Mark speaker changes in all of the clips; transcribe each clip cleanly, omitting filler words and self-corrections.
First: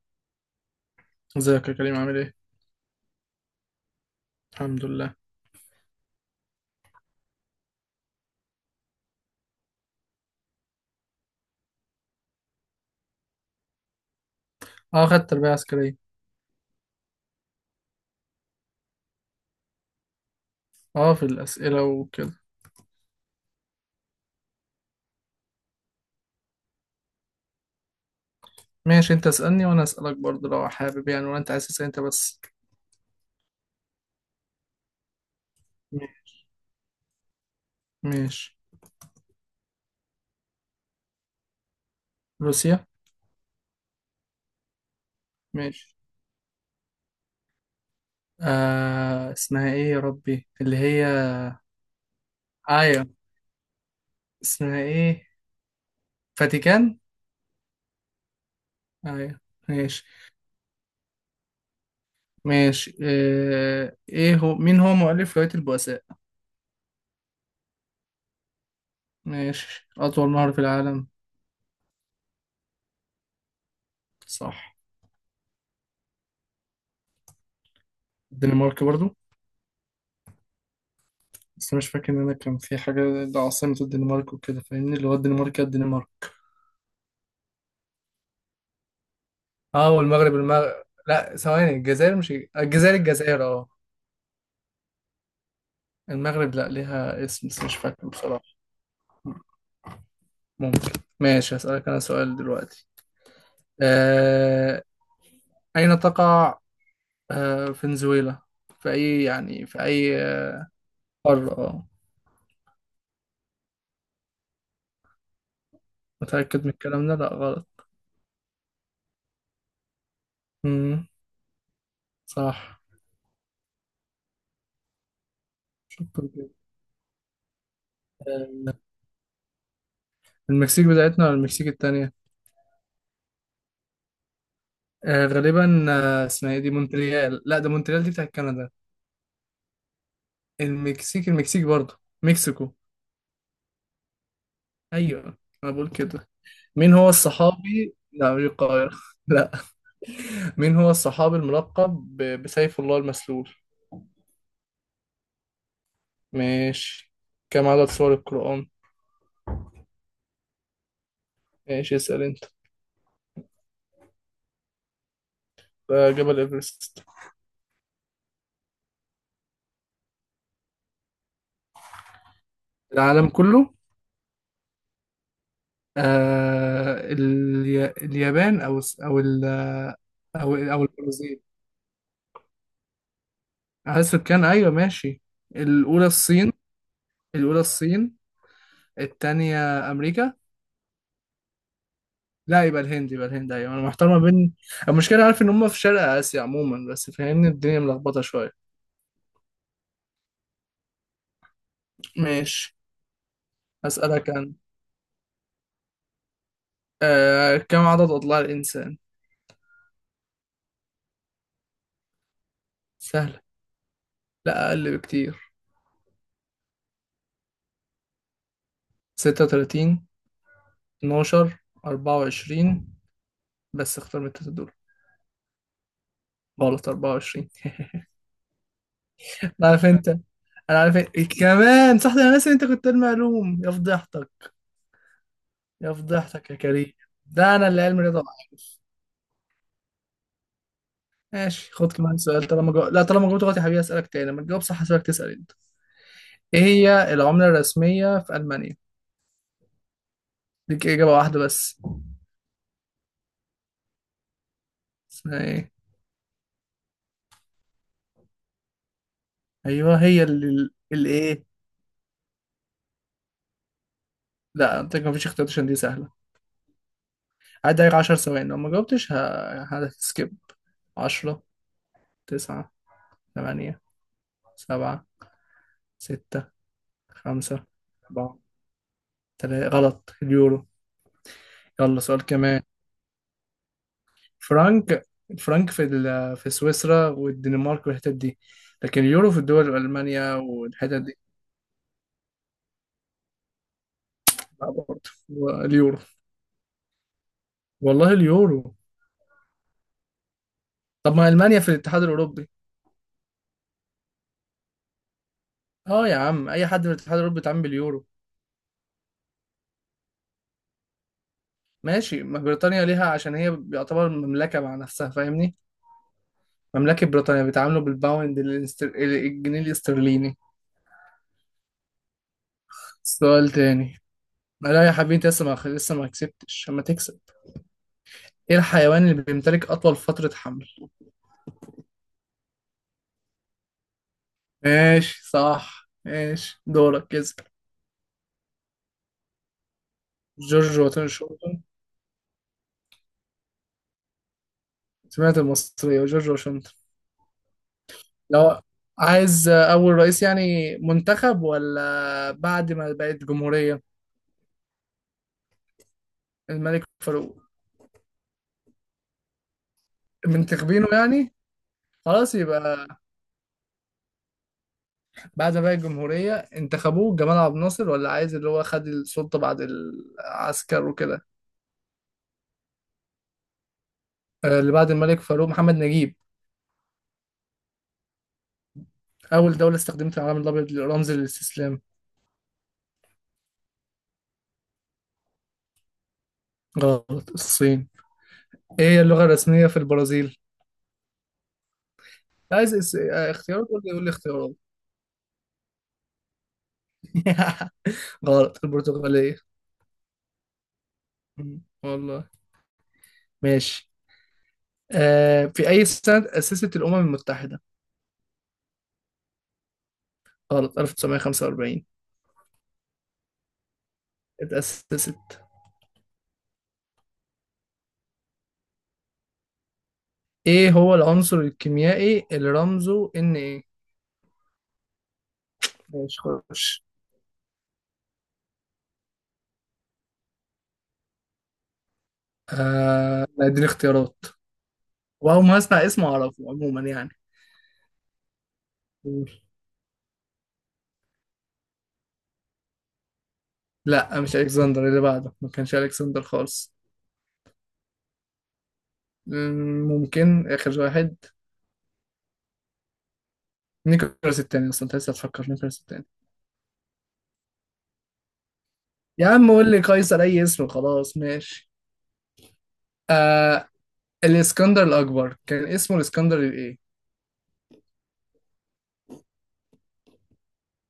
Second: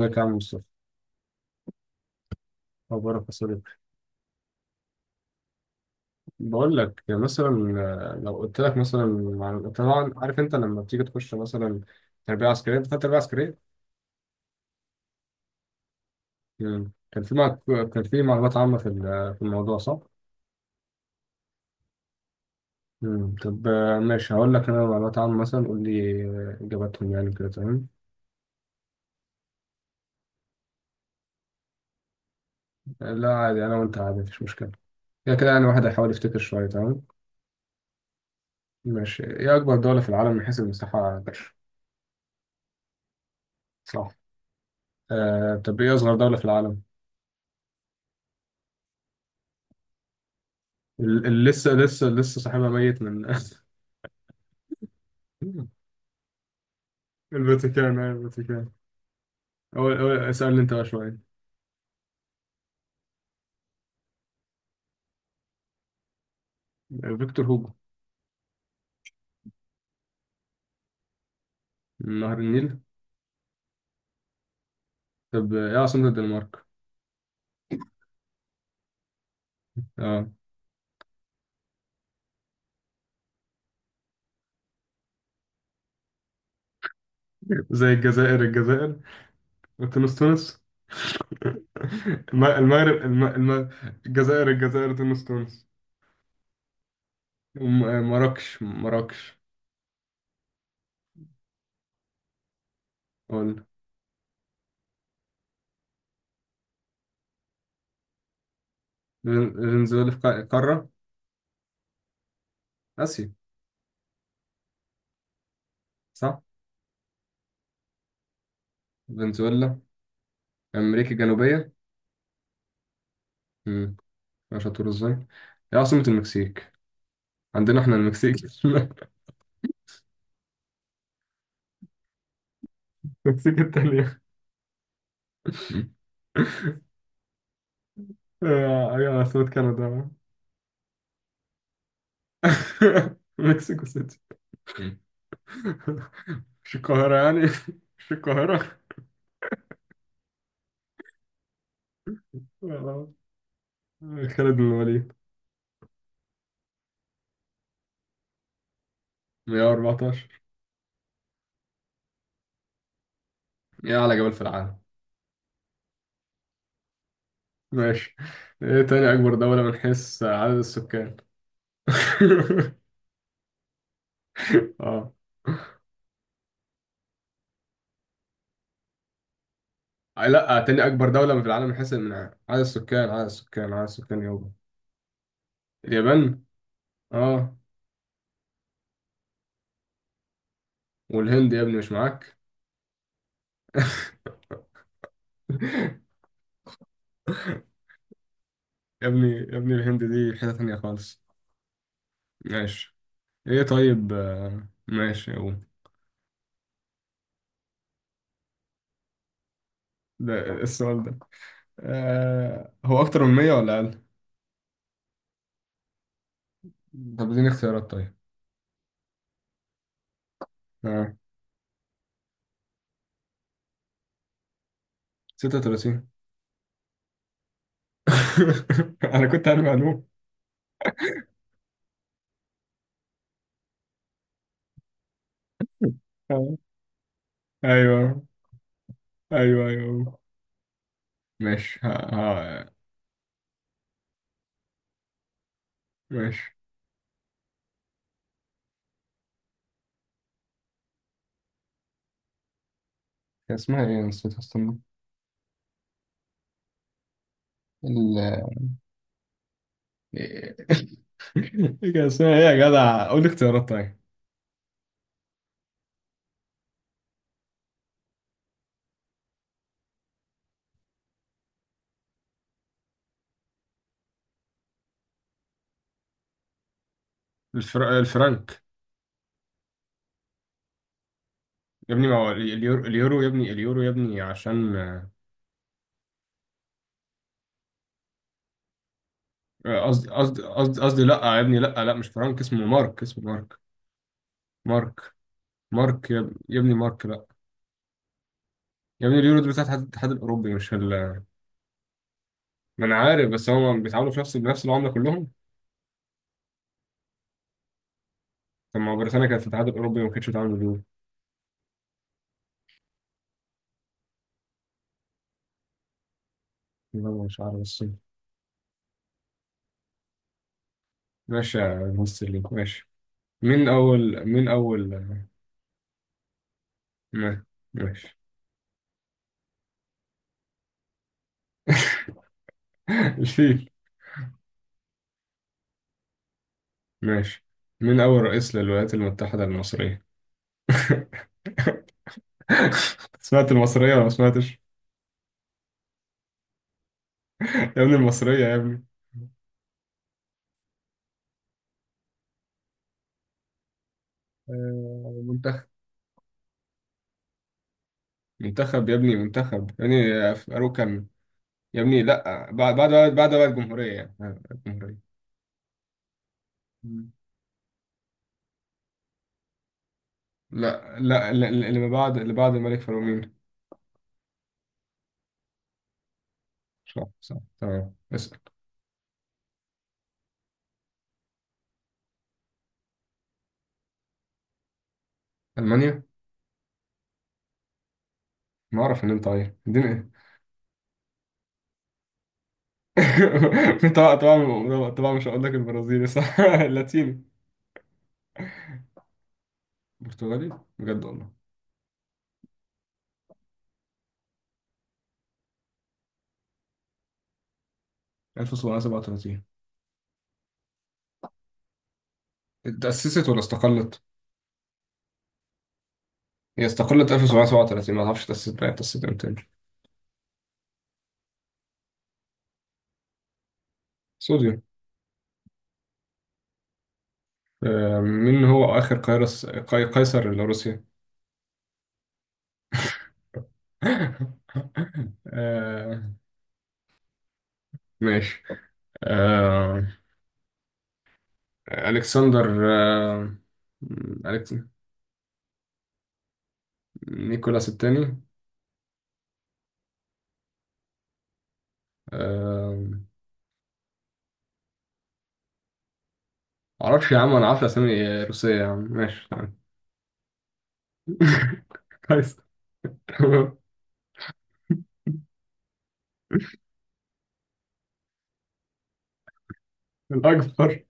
Speaker 1: ازيك يا عم مصطفى؟
Speaker 2: ازيك يا كريم، عامل ايه؟
Speaker 1: اخبارك يا صديقي؟
Speaker 2: الحمد لله.
Speaker 1: بقول لك مثلا. لو قلت لك مثلا. طبعا عارف انت لما بتيجي تخش مثلا تربيه عسكريه، انت خدت تربيه عسكريه.
Speaker 2: اه، خدت تربية عسكرية.
Speaker 1: مم. كان في كان في معلومات عامه في في الموضوع، صح؟
Speaker 2: اه، في الأسئلة وكده.
Speaker 1: مم. طب ماشي، هقول لك انا معلومات عامه مثلا، قول لي اجاباتهم يعني كده تمام.
Speaker 2: ماشي، انت اسألني وانا اسألك برضه لو حابب يعني، ولا انت عايز تسأل انت بس؟
Speaker 1: لا عادي، انا وانت عادي مفيش مشكله. كده كده يعني واحد هيحاول يفتكر شويه، تمام.
Speaker 2: ماشي.
Speaker 1: ماشي، ايه اكبر دوله في العالم من حيث المساحه يا باشا؟
Speaker 2: روسيا.
Speaker 1: صح. طب ايه
Speaker 2: ماشي.
Speaker 1: اصغر دوله في العالم؟
Speaker 2: اسمها ايه يا ربي اللي هي؟
Speaker 1: لسه صاحبها ميت
Speaker 2: ايوه.
Speaker 1: من
Speaker 2: اسمها ايه؟ فاتيكان.
Speaker 1: الفاتيكان، الفاتيكان.
Speaker 2: ايوه.
Speaker 1: أول
Speaker 2: ماشي.
Speaker 1: أول اسألني أنت بقى شوية.
Speaker 2: ماشي. ايه هو مين هو مؤلف رواية البؤساء؟
Speaker 1: فيكتور هوجو.
Speaker 2: ماشي. أطول نهر في العالم.
Speaker 1: نهر النيل.
Speaker 2: صح.
Speaker 1: طب إيه عاصمة الدنمارك؟
Speaker 2: الدنمارك برضو.
Speaker 1: أه.
Speaker 2: بس مش فاكر ان انا كان في حاجه، ده عاصمه الدنمارك وكده فاهمني، اللي هو الدنمارك يا الدنمارك.
Speaker 1: زي الجزائر الجزائر
Speaker 2: اه،
Speaker 1: وتونس
Speaker 2: والمغرب
Speaker 1: تونس.
Speaker 2: المغرب. لا، ثواني، الجزائر مش الجزائر
Speaker 1: المغرب
Speaker 2: الجزائر، اه.
Speaker 1: الجزائر الجزائر تونس تونس.
Speaker 2: المغرب لا، ليها اسم بس مش فاكره بصراحه.
Speaker 1: مراكش مراكش.
Speaker 2: ممكن. ماشي، هسألك أنا سؤال دلوقتي.
Speaker 1: قول.
Speaker 2: آه، أين تقع فنزويلا؟ في
Speaker 1: فنزويلا في
Speaker 2: أي
Speaker 1: قارة
Speaker 2: قارة؟ اه.
Speaker 1: آسيا، صح؟
Speaker 2: متأكد من الكلام ده؟ لا، غلط.
Speaker 1: فنزويلا
Speaker 2: امم.
Speaker 1: أمريكا الجنوبية.
Speaker 2: صح.
Speaker 1: مم. مش هتقول إزاي؟ إيه عاصمة
Speaker 2: طب كده.
Speaker 1: المكسيك؟ عندنا احنا المكسيك.
Speaker 2: آه، المكسيك بتاعتنا ولا المكسيك التانية؟
Speaker 1: المكسيك التانية.
Speaker 2: غالبا. اسمها ايه دي؟ مونتريال. لا، ده مونتريال دي بتاعت كندا.
Speaker 1: ايوه، عاصمة كندا.
Speaker 2: المكسيك المكسيك برضه مكسيكو.
Speaker 1: مكسيكو سيتي.
Speaker 2: ايوه. انا بقول كده.
Speaker 1: مش
Speaker 2: مين هو
Speaker 1: القاهرة يعني
Speaker 2: الصحابي؟
Speaker 1: مش
Speaker 2: لا، مش
Speaker 1: القاهرة.
Speaker 2: القاهرة، لا. مين هو الصحابي الملقب بسيف الله
Speaker 1: آه،
Speaker 2: المسلول؟
Speaker 1: خالد بن الوليد.
Speaker 2: ماشي. كم عدد سور القرآن؟
Speaker 1: 114.
Speaker 2: ماشي، اسأل انت.
Speaker 1: ايه أعلى جبل في العالم؟
Speaker 2: جبل ايفرست.
Speaker 1: ماشي. ايه تاني أكبر دولة من حيث عدد السكان؟
Speaker 2: العالم كله.
Speaker 1: اه.
Speaker 2: اليابان، او
Speaker 1: لا،
Speaker 2: او
Speaker 1: تاني أكبر دولة
Speaker 2: البرازيل.
Speaker 1: في العالم من حيث من عدد السكان، عدد السكان، عدد
Speaker 2: عدد
Speaker 1: السكان
Speaker 2: سكان،
Speaker 1: يابا.
Speaker 2: ايوه، ماشي. الاولى
Speaker 1: اليابان.
Speaker 2: الصين.
Speaker 1: اه.
Speaker 2: الاولى الصين، التانية أمريكا.
Speaker 1: والهند يا ابني، مش معاك؟
Speaker 2: لا، يبقى الهند، يبقى الهند، أيوة أنا محتار ما بين. المشكلة عارف إن هم في شرق آسيا عموما، بس فاهمني الدنيا ملخبطة شوية.
Speaker 1: يا ابني الهند دي حتة تانية خالص.
Speaker 2: ماشي.
Speaker 1: ماشي. ايه طيب
Speaker 2: أسألك أنا.
Speaker 1: ماشي، هو
Speaker 2: كم عدد أضلاع الإنسان؟
Speaker 1: ده السؤال ده آه، هو أكتر من
Speaker 2: سهلة.
Speaker 1: 100 ولا أقل؟
Speaker 2: لا، أقل بكتير.
Speaker 1: طب اديني اختيارات طيب.
Speaker 2: ستة وتلاتين.
Speaker 1: آه.
Speaker 2: اتناشر. أربعة وعشرين. بس اختار من التلاتة دول.
Speaker 1: 36.
Speaker 2: غلط، أربعة وعشرين.
Speaker 1: أنا كنت عارف
Speaker 2: أنا عارف
Speaker 1: معلومة.
Speaker 2: أنت. أنا عارف إنت. كمان صح، ده أنا ناسي إن أنت كنت علمي علوم، يا فضيحتك. يا فضيحتك
Speaker 1: آه.
Speaker 2: يا كريم. ده أنا اللي علمي رياضة
Speaker 1: أيوه
Speaker 2: وعارف.
Speaker 1: أيوه أيوه.
Speaker 2: ماشي،
Speaker 1: ماشي، ها
Speaker 2: خد كمان سؤال.
Speaker 1: ها،
Speaker 2: لا، طالما جاوبت غلط يا حبيبي، اسالك تاني، لما تجاوب صح هسيبك تسال انت.
Speaker 1: ماشي.
Speaker 2: ايه هي العمله الرسميه في المانيا؟ ليك اجابه واحده بس.
Speaker 1: كان اسمها إيه؟ نسيت أصلا.
Speaker 2: اسمها ايه؟
Speaker 1: ال...
Speaker 2: ايوه، هي اللي الايه.
Speaker 1: إيه كان اسمها إيه يا جدع؟ قول لي اختيارات طيب.
Speaker 2: لا، انت ما فيش اختيارات عشان دي سهله. عدى عليك 10 ثواني، لو ما جاوبتش هتسكيب. 10، 9، 8، 7، 6، 5، 4،
Speaker 1: الفرنك.
Speaker 2: 3، غلط. اليورو.
Speaker 1: يا
Speaker 2: يلا،
Speaker 1: ابني ما
Speaker 2: سؤال
Speaker 1: هو
Speaker 2: كمان.
Speaker 1: اليورو، اليورو يا ابني عشان
Speaker 2: الفرنك في سويسرا والدنمارك والحتت دي. لكن اليورو في الدول
Speaker 1: قصدي،
Speaker 2: المانيا
Speaker 1: قصدي قصدي
Speaker 2: والحتت
Speaker 1: قصدي لا
Speaker 2: دي.
Speaker 1: يا ابني، لا لا، مش فرانك، اسمه مارك، اسمه مارك،
Speaker 2: لا،
Speaker 1: مارك،
Speaker 2: برضه اليورو.
Speaker 1: مارك يا يا ابني، مارك، لا.
Speaker 2: والله اليورو.
Speaker 1: يا ابني اليورو دول بتاعت الاتحاد الاوروبي، مش
Speaker 2: طب
Speaker 1: ال...
Speaker 2: ما المانيا في الاتحاد الاوروبي.
Speaker 1: ما انا عارف، بس هم بيتعاملوا في بنفس العمله كلهم.
Speaker 2: اه يا عم، اي حد في الاتحاد الاوروبي بيتعامل باليورو.
Speaker 1: طب ما هو بريطانيا كانت في الاتحاد الاوروبي وما كانتش بتتعامل باليورو.
Speaker 2: ماشي، ما بريطانيا ليها عشان هي بيعتبر مملكه مع نفسها فاهمني. مملكه
Speaker 1: لا، مش
Speaker 2: بريطانيا
Speaker 1: عارف
Speaker 2: بيتعاملوا
Speaker 1: بس.
Speaker 2: بالباوند الجنيه الاسترليني.
Speaker 1: ماشي يا مستر لينك، ماشي.
Speaker 2: سؤال
Speaker 1: مين
Speaker 2: تاني.
Speaker 1: اول مين
Speaker 2: لا يا
Speaker 1: اول
Speaker 2: حبيبي، انت لسه ما كسبتش اما تكسب.
Speaker 1: ما- ماشي.
Speaker 2: ايه الحيوان اللي بيمتلك اطول فتره حمل؟
Speaker 1: الفيل.
Speaker 2: ماشي، صح، ماشي دورك،
Speaker 1: ماشي.
Speaker 2: اسأل.
Speaker 1: مين اول رئيس للولايات المتحده المصريه؟
Speaker 2: جورج واشنطن.
Speaker 1: سمعت المصرية ولا ما سمعتش؟
Speaker 2: سمعت المصرية. جورج واشنطن.
Speaker 1: يا ابني المصرية يا
Speaker 2: لو
Speaker 1: ابني.
Speaker 2: عايز أول رئيس يعني منتخب ولا بعد ما بقت جمهورية؟
Speaker 1: منتخب.
Speaker 2: الملك فاروق.
Speaker 1: منتخب يا ابني، منتخب يا ابني في
Speaker 2: منتخبينه
Speaker 1: أروكان.
Speaker 2: يعني؟
Speaker 1: يا ابني
Speaker 2: خلاص،
Speaker 1: لا،
Speaker 2: يبقى
Speaker 1: بعد بقى الجمهورية يعني الجمهورية.
Speaker 2: بعد ما بقت جمهورية
Speaker 1: مم.
Speaker 2: انتخبوه جمال عبد الناصر، ولا عايز اللي هو خد السلطة بعد العسكر وكده؟
Speaker 1: اللي ما بعد، اللي بعد الملك فاروق مين؟
Speaker 2: اللي بعد الملك فاروق محمد نجيب.
Speaker 1: صح صح، تمام، اسأل.
Speaker 2: أول دولة استخدمت العلم الأبيض لرمز الاستسلام.
Speaker 1: ألمانيا؟
Speaker 2: غلط، الصين.
Speaker 1: ما
Speaker 2: إيه هي
Speaker 1: أعرف إن
Speaker 2: اللغة
Speaker 1: أنت عيل،
Speaker 2: الرسمية في
Speaker 1: اديني.
Speaker 2: البرازيل؟ عايز اختيارات؟ قول
Speaker 1: إيه؟
Speaker 2: لي قول لي
Speaker 1: طبعا
Speaker 2: اختيارات.
Speaker 1: طبعا طبعا مش هقول لك البرازيلي، صح؟ اللاتيني.
Speaker 2: غلط، البرتغالية.
Speaker 1: برتغالي بجد والله.
Speaker 2: مم. والله. ماشي. في أي سنة تأسست الأمم المتحدة؟
Speaker 1: 1737.
Speaker 2: غلط، 1945.
Speaker 1: اتأسست ولا استقلت؟
Speaker 2: اتأسست.
Speaker 1: هي استقلت 1737، ما اعرفش تأسست، بقى تأسست امتى؟
Speaker 2: إيه هو العنصر الكيميائي اللي رمزه إن؟ إيه؟
Speaker 1: صوديوم.
Speaker 2: ماشي، خش.
Speaker 1: مين هو آخر قيصر لروسيا؟
Speaker 2: لا، اديني اختيارات. وأول ما أسمع
Speaker 1: آه،
Speaker 2: اسمه أعرفه عموما يعني.
Speaker 1: ماشي.
Speaker 2: قول.
Speaker 1: آه، ألكسندر
Speaker 2: لا، مش
Speaker 1: ألكس
Speaker 2: ألكسندر، اللي بعده ما كانش ألكسندر خالص.
Speaker 1: نيكولاس الثاني.
Speaker 2: ممكن آخر واحد.
Speaker 1: آه،
Speaker 2: نيكولاس التاني؟ أصلا أنت لسه هتفكر نيكولاس التاني.
Speaker 1: معرفش يا عم، أنا عارف أسامي روسية يا عم،
Speaker 2: يا
Speaker 1: ماشي
Speaker 2: عم
Speaker 1: تمام.
Speaker 2: قول لي قيصر اي اسم خلاص، ماشي.
Speaker 1: قيصر، تمام.
Speaker 2: آه الاسكندر الاكبر كان اسمه الاسكندر الايه؟
Speaker 1: الأكبر.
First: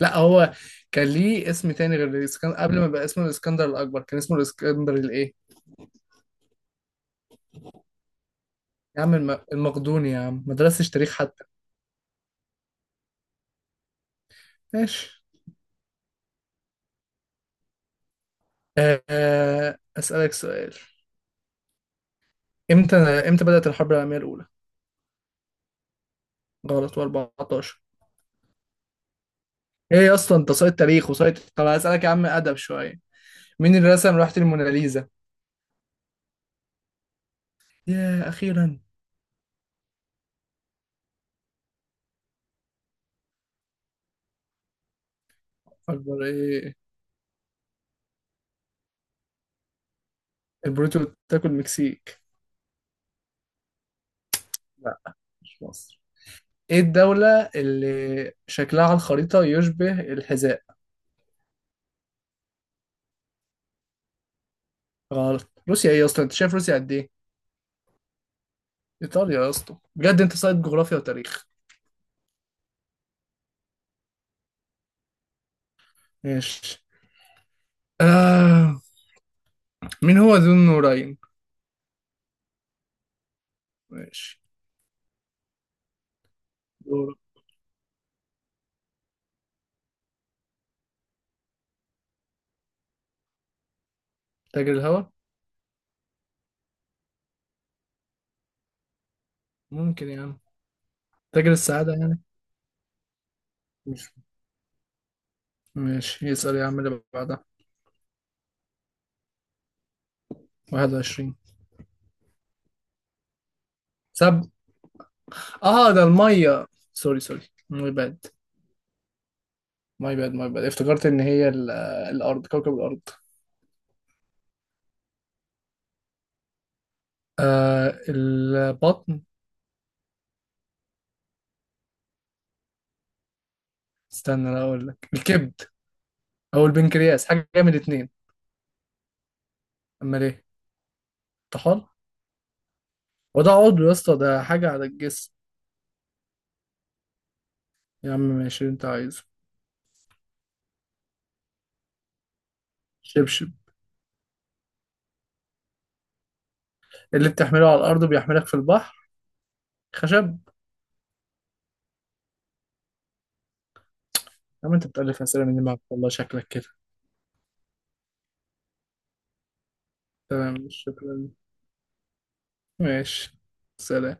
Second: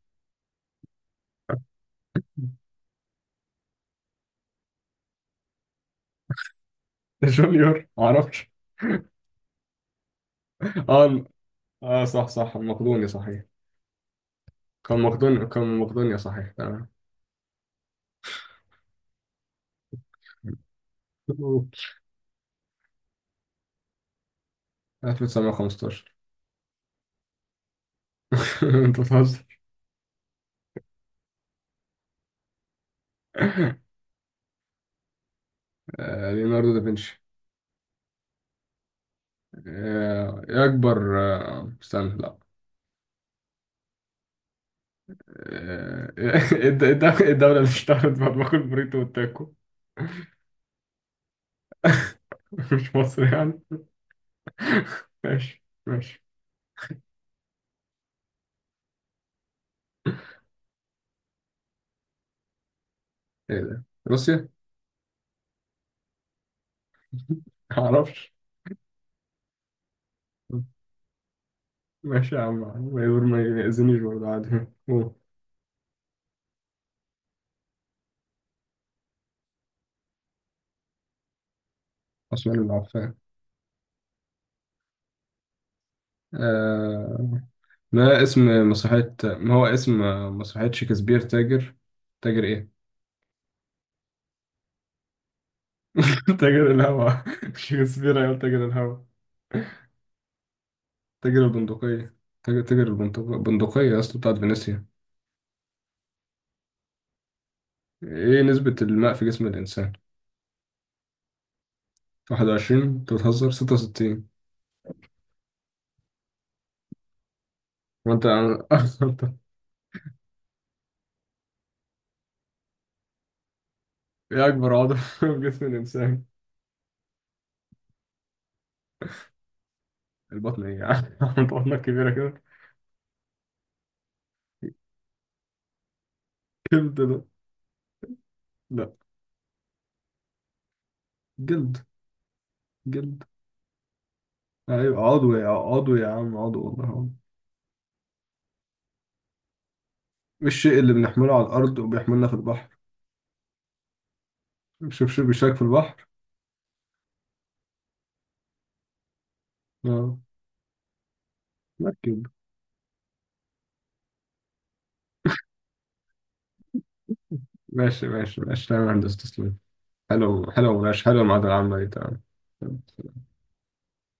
Speaker 2: لا، هو كان ليه اسم تاني غير الاسكندر قبل ما بقى اسمه الاسكندر الاكبر. كان اسمه الاسكندر الايه؟
Speaker 1: جونيور، معرفش.
Speaker 2: يا عم المقدوني يا عم، ما درستش تاريخ
Speaker 1: اه.
Speaker 2: حتى.
Speaker 1: صح صح، المقدوني صحيح. كان
Speaker 2: ماشي.
Speaker 1: مقدونيا كان مقدونيا صحيح تمام.
Speaker 2: اسالك سؤال. امتى بدأت الحرب العالميه الاولى؟
Speaker 1: 1915.
Speaker 2: غلط، و14.
Speaker 1: انت بتهزر.
Speaker 2: ايه يا اسطى، انت سايت تاريخ وسايت؟ طب اسالك يا عم، ادب شويه. مين اللي رسم لوحه الموناليزا؟
Speaker 1: ليوناردو دافنشي.
Speaker 2: يا اخيرا.
Speaker 1: ايه اكبر استنى لا.
Speaker 2: اكبر
Speaker 1: ايه
Speaker 2: ايه؟
Speaker 1: إيه الدولة اللي اشتهرت بمطبخ البوريتو والتاكو؟
Speaker 2: البروتو بتاكل مكسيك.
Speaker 1: مش مصر يعني.
Speaker 2: لا، مش
Speaker 1: ماشي
Speaker 2: مصر.
Speaker 1: ماشي
Speaker 2: ايه الدولة اللي شكلها على الخريطة يشبه الحذاء؟
Speaker 1: ايه ده، روسيا؟
Speaker 2: غلط، روسيا. ايه يا اسطى، انت شايف روسيا قد ايه؟
Speaker 1: معرفش.
Speaker 2: ايطاليا يا اسطى، بجد انت صايد جغرافيا وتاريخ.
Speaker 1: ماشي يا عم، ما يقول ما يأذنيش برضه عادي. أوه.
Speaker 2: ماشي. آه. مين هو ذو النورين؟
Speaker 1: عثمان بن عفان.
Speaker 2: ماشي، دور.
Speaker 1: آه، ما هو اسم مسرحية شكسبير، تاجر، تاجر ايه؟
Speaker 2: تاجر الهوا.
Speaker 1: تاجر الهوا. مش شكسبير، أيوة تاجر الهوا.
Speaker 2: ممكن يا عم.
Speaker 1: تاجر
Speaker 2: تاجر السعادة
Speaker 1: البندقية.
Speaker 2: يعني،
Speaker 1: تاجر البندقية، البندقية
Speaker 2: مش.
Speaker 1: أصلا بتاعت فينيسيا.
Speaker 2: ماشي، يسأل يا عم اللي بعدها.
Speaker 1: ايه نسبة الماء في جسم الإنسان؟
Speaker 2: 21.
Speaker 1: 21، انت بتهزر، 66.
Speaker 2: سب اه، ده المية. سوري، سوري. ماي
Speaker 1: وانت
Speaker 2: باد.
Speaker 1: عن- انت.
Speaker 2: ماي باد، ماي باد، افتكرت ان هي الارض، كوكب الارض.
Speaker 1: ايه أكبر عضو في جسم الإنسان؟
Speaker 2: البطن.
Speaker 1: البطن؟ ايه يعني؟ انت بطنك كبيرة كده.
Speaker 2: استنى انا اقول لك، الكبد او
Speaker 1: جلد ده.
Speaker 2: البنكرياس، حاجه من الاثنين.
Speaker 1: لا.
Speaker 2: امال ايه؟
Speaker 1: جلد.
Speaker 2: طحال.
Speaker 1: جلد.
Speaker 2: وده عضو يا اسطى؟ ده حاجه على
Speaker 1: ايوه
Speaker 2: الجسم.
Speaker 1: عضو، يا عضو يا عم، عضو والله عضو.
Speaker 2: يا عم ماشي اللي انت عايزه.
Speaker 1: الشيء اللي بنحمله على الأرض وبيحملنا في البحر.
Speaker 2: شبشب.
Speaker 1: شوف شوف، بيشارك في البحر.
Speaker 2: اللي بتحمله على الارض بيحملك في البحر.
Speaker 1: اه.
Speaker 2: خشب.
Speaker 1: مركب.
Speaker 2: يا عم انت بتألف اسئله من دماغك، والله شكلك كده.
Speaker 1: ماشي ماشي تمام، يا هندسة تسلم. حلو،
Speaker 2: تمام،
Speaker 1: حلو ماشي حلو
Speaker 2: شكرا.
Speaker 1: المعادلة العامة دي تمام.
Speaker 2: ماشي. سلام.